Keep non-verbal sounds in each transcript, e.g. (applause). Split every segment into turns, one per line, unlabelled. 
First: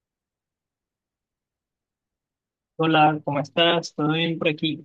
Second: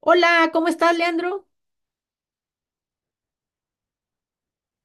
Hola, ¿cómo estás, Leandro?
Hola, ¿cómo estás? ¿Todo bien por aquí?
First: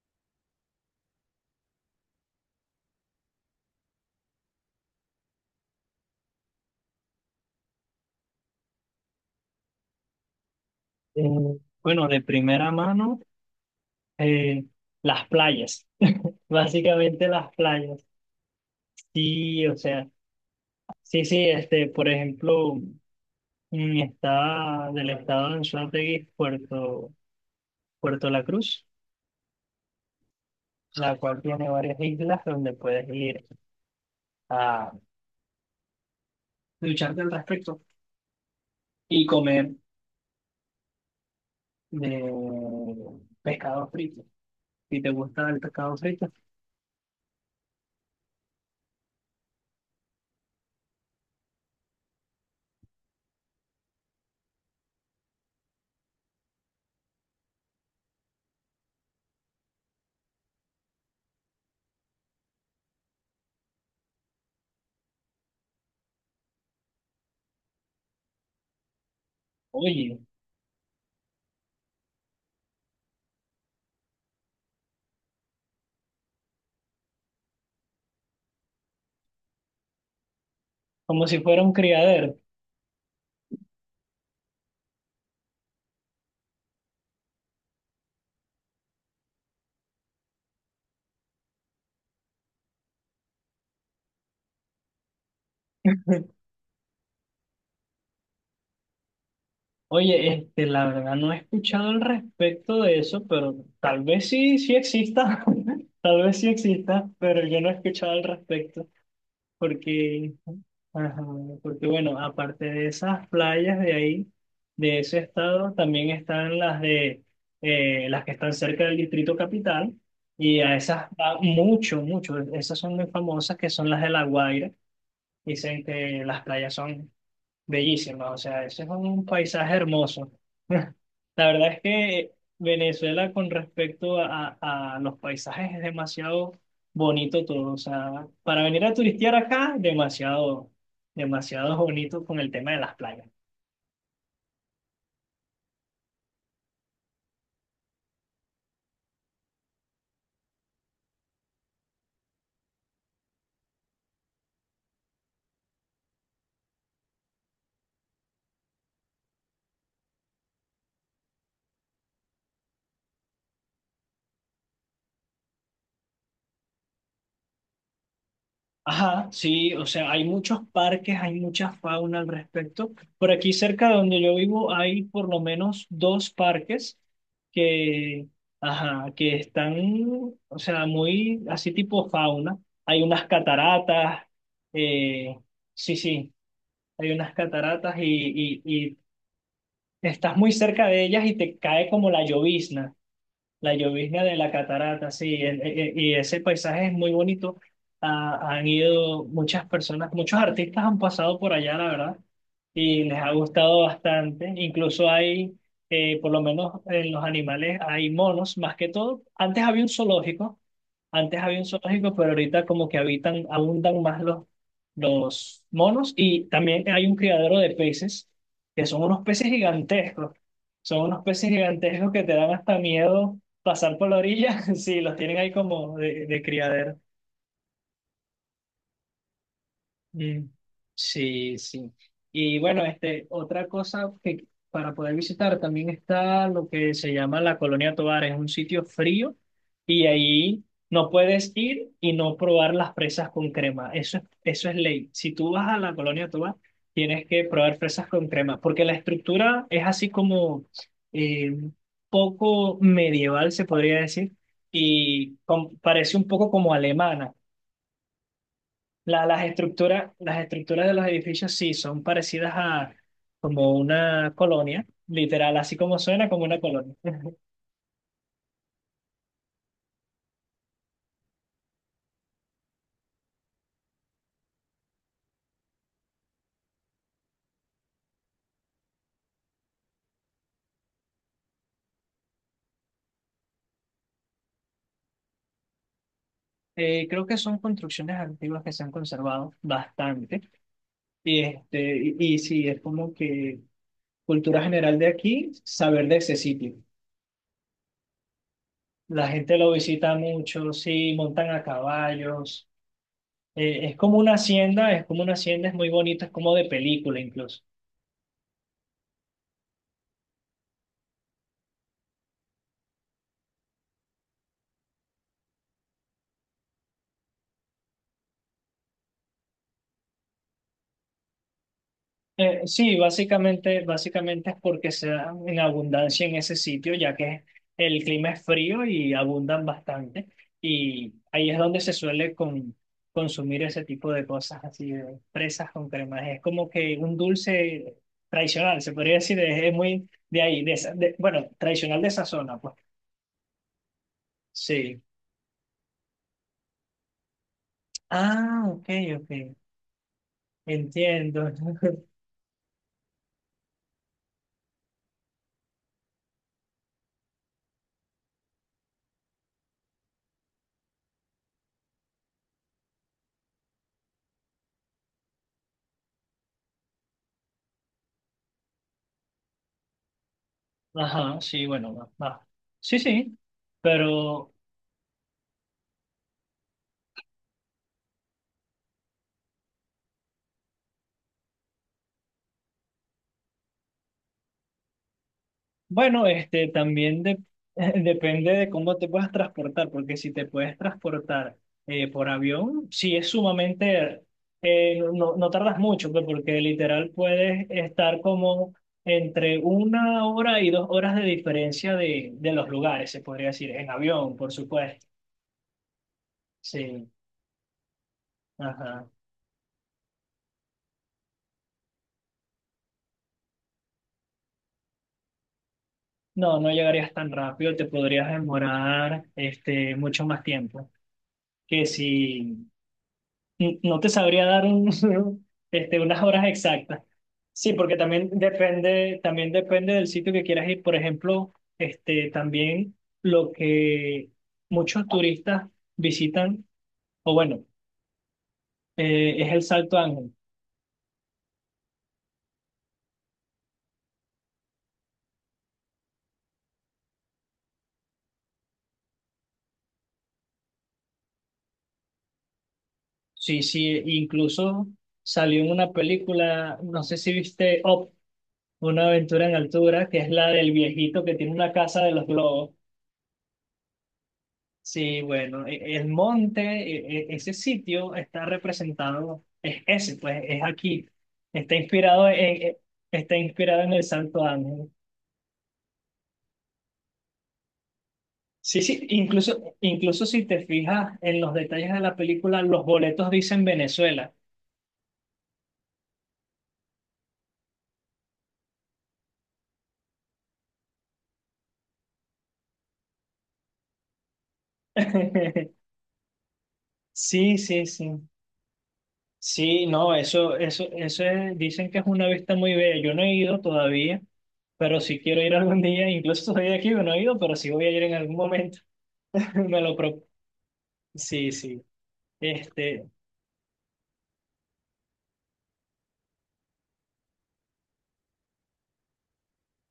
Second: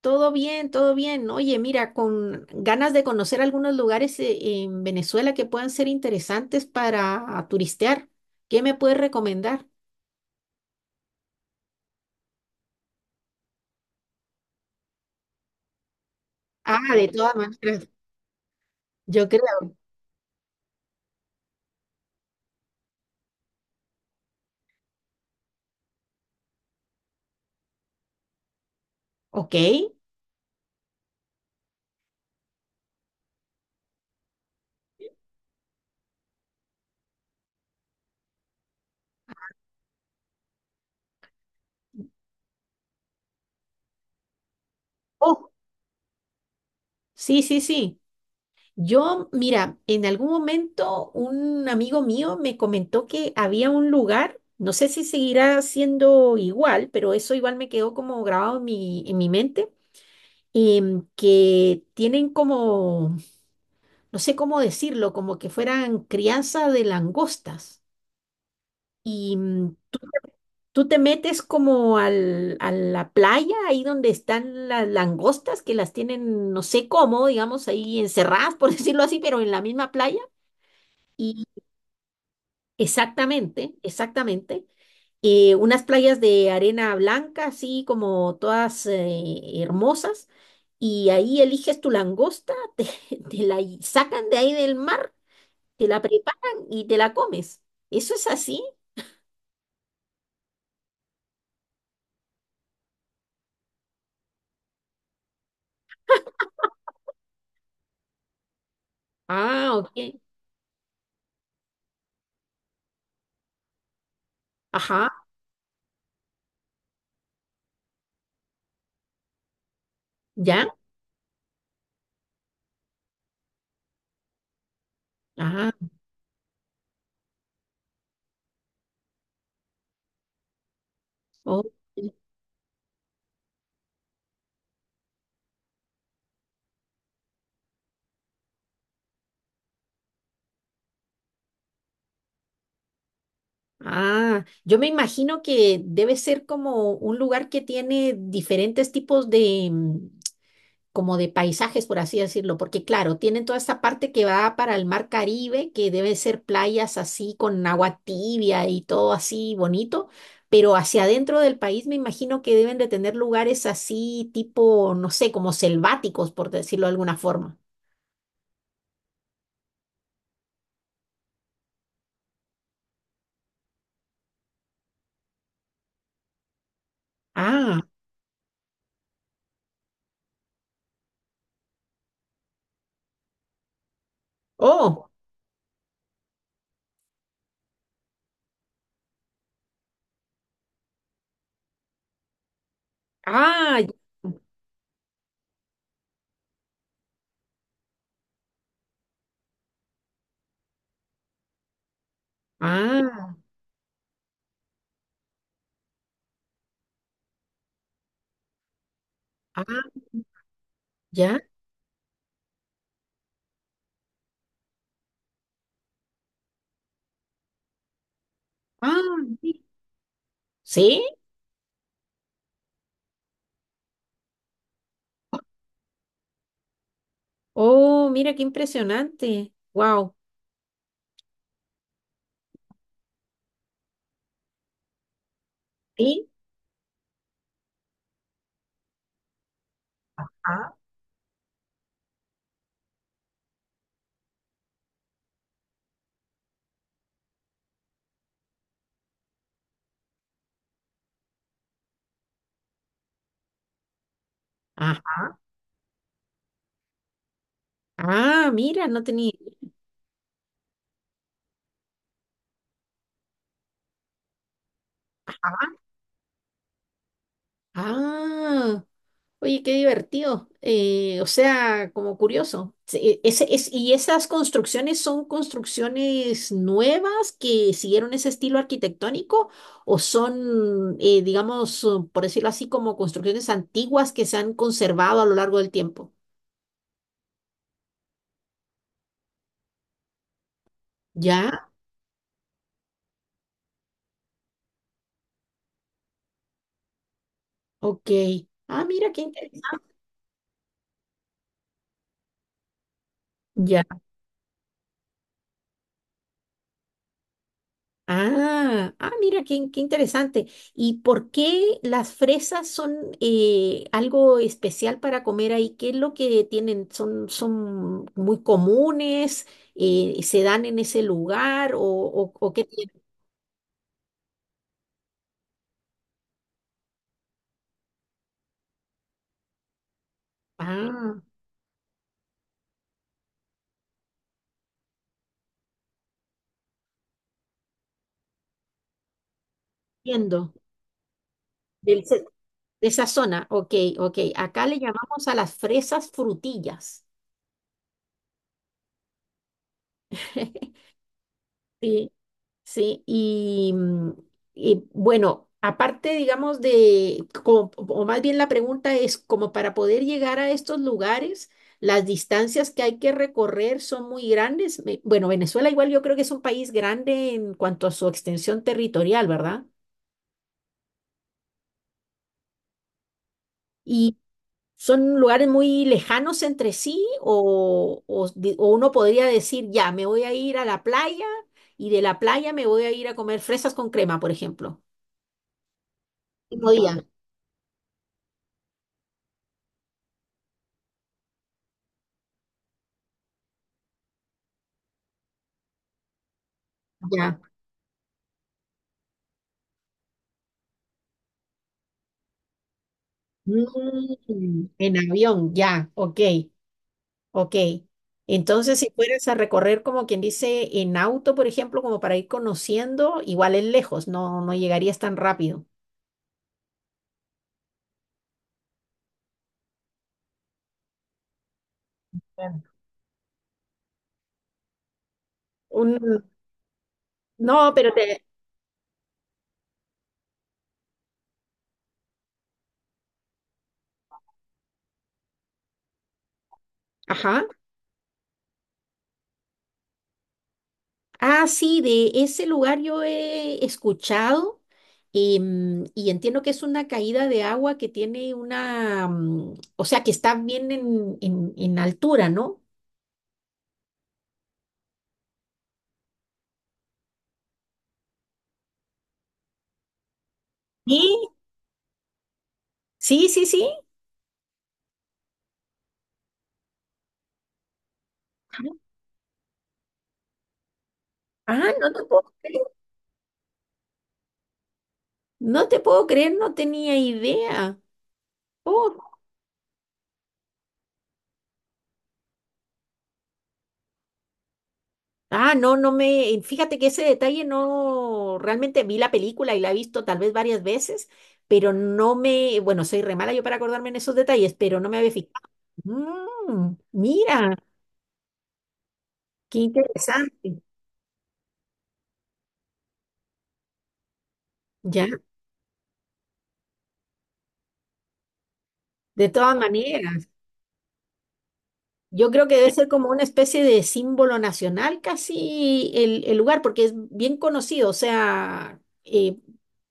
Todo bien, todo bien. Oye, mira, con ganas de conocer algunos lugares en Venezuela que puedan ser interesantes para turistear. ¿Qué me puedes recomendar?
Eh, bueno, de primera mano, eh, las playas, (laughs)
Ah, de
básicamente
todas
las
maneras,
playas.
yo
Sí,
creo.
o sea, sí, sí, este, por ejemplo, está del estado de Anzoátegui, Puerto La Cruz,
Ok.
la cual tiene varias islas donde puedes ir a ducharte al respecto y comer de pescado frito. Si te gusta
Oh,
el pescado frito,
sí, sí, sí. Yo, mira, en algún momento un amigo mío me comentó que había un lugar, no sé si seguirá siendo igual, pero eso igual me quedó como grabado en mi mente que tienen como, no sé cómo decirlo, como que fueran crianza de langostas. Y mm,
oye,
tú te metes como a la playa, ahí donde están las langostas, que las tienen, no sé cómo, digamos, ahí encerradas, por (laughs) decirlo así, pero en la misma playa.
como si
Y
fuera un criadero.
exactamente, exactamente. Unas playas de arena blanca, así como todas hermosas, y ahí eliges tu langosta, (laughs) te la sacan de ahí del mar, te la preparan y te la comes. ¿Eso es así?
Oye, este, la verdad no he escuchado al respecto de eso, pero tal vez sí, sí exista, (laughs) tal vez sí exista, pero yo no he escuchado al respecto,
Ah, ok.
porque, ajá, porque bueno, aparte de esas playas de ahí, de ese
Ajá,
estado, también están las de, las que están cerca del Distrito Capital, y
¿ya?
a esas, va mucho, mucho, esas son muy famosas, que son las de La Guaira,
Ah,
dicen que las playas son bellísima, o sea, ese es un paisaje hermoso. (laughs) La verdad
ok.
es que Venezuela con respecto a los paisajes es demasiado bonito todo, o sea, para venir a turistear acá, demasiado, demasiado bonito con el tema de las playas.
Ah, yo me imagino que debe ser como un lugar que tiene diferentes tipos de, como de paisajes, por así decirlo, porque claro, tienen toda esta parte que va para el mar Caribe, que debe ser playas así con agua tibia y todo así bonito, pero hacia adentro del país me imagino que deben de tener lugares así tipo, no sé, como selváticos, por decirlo de alguna forma.
Ajá, sí, o sea, hay muchos parques, hay mucha fauna al respecto. Por aquí cerca de donde yo vivo hay por lo menos dos parques
Ah,
que, ajá, que están, o sea, muy así tipo fauna. Hay unas cataratas,
oh,
eh, sí, sí, hay unas cataratas y estás muy cerca de ellas y te cae como la llovizna. La
ah, ya,
llovizna de la catarata, sí, y ese paisaje es muy bonito. Ah, han ido muchas personas, muchos artistas han pasado por allá, la verdad y les ha
ah,
gustado bastante. Incluso hay, por lo menos en los animales, hay monos, más que todo. Antes
ah,
había un zoológico,
ya,
antes había un zoológico, pero ahorita como que habitan, abundan más los monos y también hay un criadero de peces, que
ah,
son unos peces
sí.
gigantescos. Son
¿Sí?
unos peces gigantescos que te dan hasta miedo pasar por la orilla (laughs) si los tienen ahí como de criadero.
Oh, mira qué impresionante. Wow.
Mm, sí, sí. Y bueno, este, otra cosa que para poder visitar también
Sí.
está lo que se llama la Colonia Tovar, es un sitio frío y ahí
Ah,
no puedes ir y no probar las fresas con crema. Eso es ley. Si tú vas a la Colonia Tovar, tienes que probar fresas con crema, porque la estructura es así como eh, poco medieval, se podría decir,
ah,
y parece un poco como alemana.
ah, mira, no tenía.
Las estructuras de los edificios sí son parecidas a como una colonia, literal, así como suena como una colonia. (laughs)
Ah, oye, qué divertido. O sea, como curioso. Sí, ¿y esas construcciones son construcciones nuevas que siguieron ese estilo arquitectónico o son, digamos, por decirlo así, como construcciones antiguas que se han conservado a lo largo del tiempo?
Creo que son construcciones antiguas que se han conservado bastante. Y,
Ya,
este, y sí, es como que cultura general de aquí, saber de ese sitio.
ok. Ah, mira, qué
La gente lo
interesante.
visita mucho, sí, montan a caballos. Es como una hacienda, es como una hacienda, es muy bonito, es como de película incluso.
Ah, ah, mira, qué interesante. ¿Y por qué las fresas son algo especial para comer ahí? ¿Qué es lo que tienen? ¿Son, son muy comunes? ¿Se dan en ese lugar? O qué tienen?
Sí, básicamente, básicamente es porque se dan en abundancia en ese sitio, ya que el clima es frío y abundan bastante. Y
Ah,
ahí es donde se suele consumir ese tipo de cosas, así de fresas con cremas. Es como que un dulce tradicional, se podría decir, es muy de
entiendo.
ahí, bueno, tradicional
Del
de
ce-
esa zona, pues.
de esa zona. Ok, ok. Acá le
Sí.
llamamos a las fresas frutillas.
Ah, ok, ok,
(laughs)
entiendo. (laughs)
Sí. Sí, y, mm, y, bueno, aparte, digamos, o más bien la pregunta es, como para poder llegar a estos lugares, las distancias que hay que recorrer son muy grandes. Bueno, Venezuela igual yo creo que es un país grande en cuanto a su extensión territorial, ¿verdad?
Ajá, sí, bueno, va. Sí, sí,
Y
pero...
son lugares muy lejanos entre sí, o uno podría decir, ya, me voy a ir a la playa y de la playa me voy a ir a comer fresas con crema, por ejemplo.
Bueno, este
Mismo día,
también (laughs) depende de cómo te puedas transportar, porque si te puedes transportar por avión, sí es sumamente, no, no tardas mucho, pues, porque literal
ya.
puedes estar como entre una hora y dos horas de diferencia de los lugares, se podría decir, en avión, por
Mm, en
supuesto.
avión, ya, ok,
Sí,
ok. Entonces, si
ajá.
fueras a recorrer, como quien dice, en auto, por ejemplo, como para ir conociendo, igual es lejos, no, no llegarías tan rápido.
No, no llegarías tan rápido, te podrías demorar este, mucho más tiempo que
Bien.
si no te sabría dar un, (laughs) este,
Un,
unas horas exactas.
no,
Sí,
pero
porque
te...
también depende del sitio que quieras ir. Por ejemplo, este, también lo que muchos turistas visitan, o
Ajá.
bueno, es el Salto Ángel.
Ah, sí, de ese lugar yo he escuchado y entiendo que es una caída de agua que tiene una... mm, o sea, que está bien en altura, ¿no?
Sí, sí, incluso salió en una película, no sé si viste Up, una aventura en altura, que es la del
Sí.
viejito que tiene una casa de los globos.
Sí, sí, sí.
Sí, bueno, el monte, ese sitio está representado, es ese, pues es aquí.
Ah,
Está
no te
inspirado
puedo creer.
e- está inspirado en el Santo Ángel.
No te puedo creer, no tenía idea.
Sí,
Oh,
sí, incluso, incluso si te fijas en los detalles de la película, los boletos dicen Venezuela.
ah, no, no me. Fíjate que ese detalle no. Realmente vi la película y la he visto tal vez varias veces, pero no me. Bueno, soy re mala yo para acordarme en esos detalles, pero no me había fijado.
(laughs)
Mm, mira,
Sí, sí, sí.
qué
Sí, no, eso,
interesante.
eso, dicen que es una vista muy bella. Yo no he ido todavía, pero
Ya,
sí quiero ir algún día. Incluso soy de aquí, yo no he ido, pero sí voy a ir en algún momento.
de todas
(laughs) Me lo pro-
maneras.
Sí, sí.
Yo creo que debe ser
Este,
como una especie de símbolo nacional casi el lugar, porque es bien conocido, o sea,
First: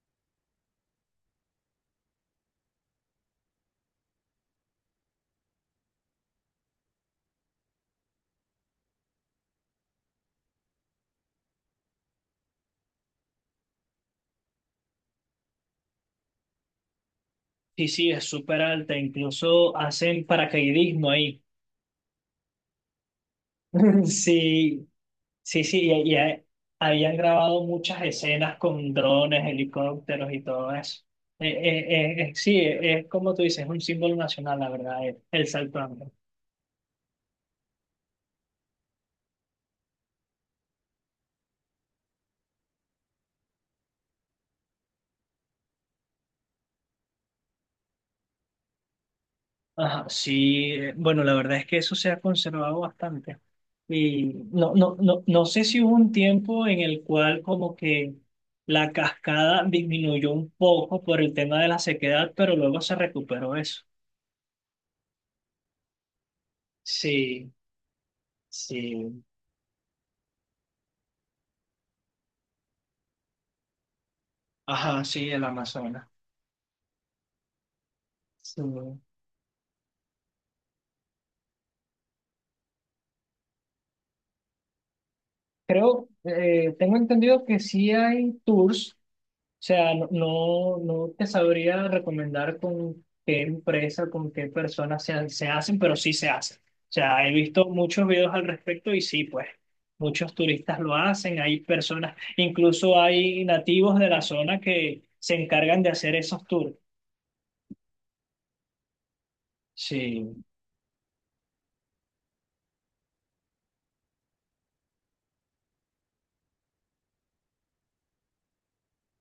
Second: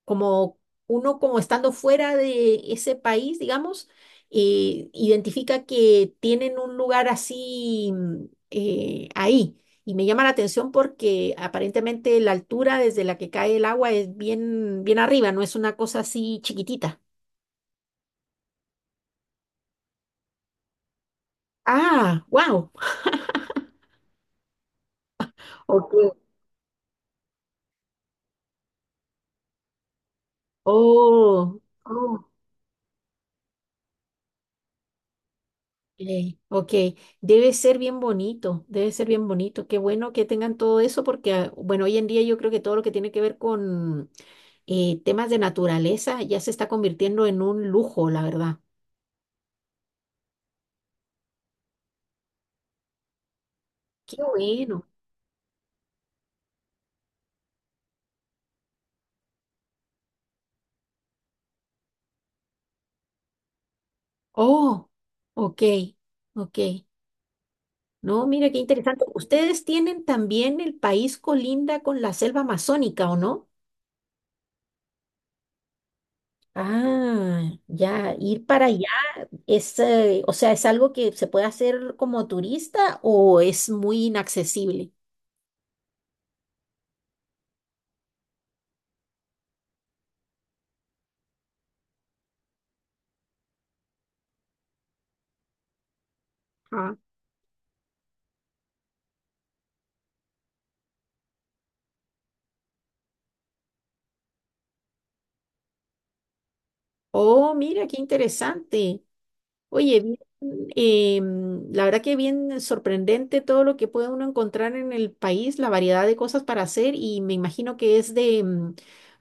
como uno como estando fuera de ese país, digamos, identifica que tienen un lugar así mm, ahí. Y me llama la atención porque aparentemente la altura desde la que cae el agua es bien arriba, no es una cosa así chiquitita.
sí, sí, es súper alta, incluso hacen paracaidismo ahí.
Ah, wow.
(laughs) Sí, sí, sí,
Ok.
y ahí grabado muchas escenas con drones, helicópteros y todo eso.
Oh, oh.
Sí, es como tú dices, es un símbolo nacional, la verdad, el salto Ángel.
Ey, ok, debe ser bien bonito, debe ser bien bonito. Qué bueno que tengan todo eso porque, ah, bueno, hoy en día yo creo que todo lo que tiene que ver con temas de naturaleza ya se está convirtiendo en un lujo, la verdad.
Ajá, sí, bueno, la verdad es que eso se ha conservado bastante.
Qué
Y no,
bueno.
no, no, no sé si hubo un tiempo en el cual como que la cascada disminuyó un poco por el tema de la sequedad, pero luego se recuperó eso.
Oh, ok, ok.
Sí,
No, mira qué interesante.
sí,
Ustedes tienen también el país colinda con la selva amazónica, ¿o no?
ajá, sí, el Amazonas.
Ah, ya, ir
Sí.
para allá es, o sea, ¿es algo que se puede hacer como turista o es muy inaccesible?
Creo, tengo entendido que sí hay tours. O sea, no, no te sabría recomendar con qué empresa, con qué personas se hacen, pero sí se hacen. O
Ah,
sea, he visto muchos videos al respecto y sí, pues muchos turistas lo hacen, hay personas, incluso hay nativos de la zona que se encargan de hacer esos tours.
oh, mira, qué interesante. Oye, bien,
Sí,
la verdad que bien sorprendente todo lo que puede uno encontrar en el país, la variedad de cosas para hacer y me imagino que es de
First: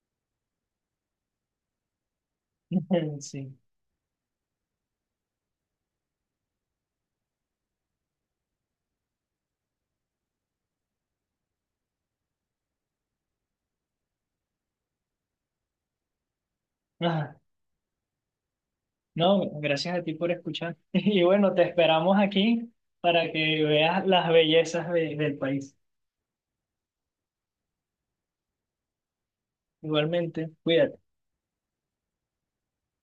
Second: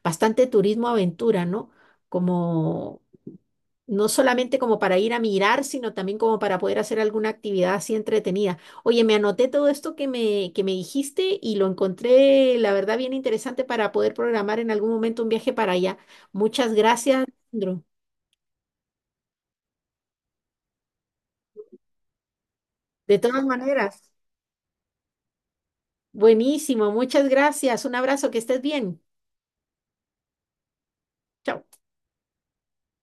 bastante turismo aventura, ¿no? Como
(laughs) sí.
no solamente como para ir a mirar, sino también como para poder hacer alguna actividad así entretenida. Oye, me anoté todo esto que me dijiste y lo encontré, la verdad, bien interesante para poder programar en algún momento un viaje para allá. Muchas gracias,
Ah,
Alejandro.
no, gracias a ti por escuchar. (laughs) Y bueno, te esperamos aquí
De
para
todas
que veas
maneras,
las bellezas del país.
buenísimo, muchas gracias. Un abrazo, que estés bien.
Igualmente, cuídate.
Chao.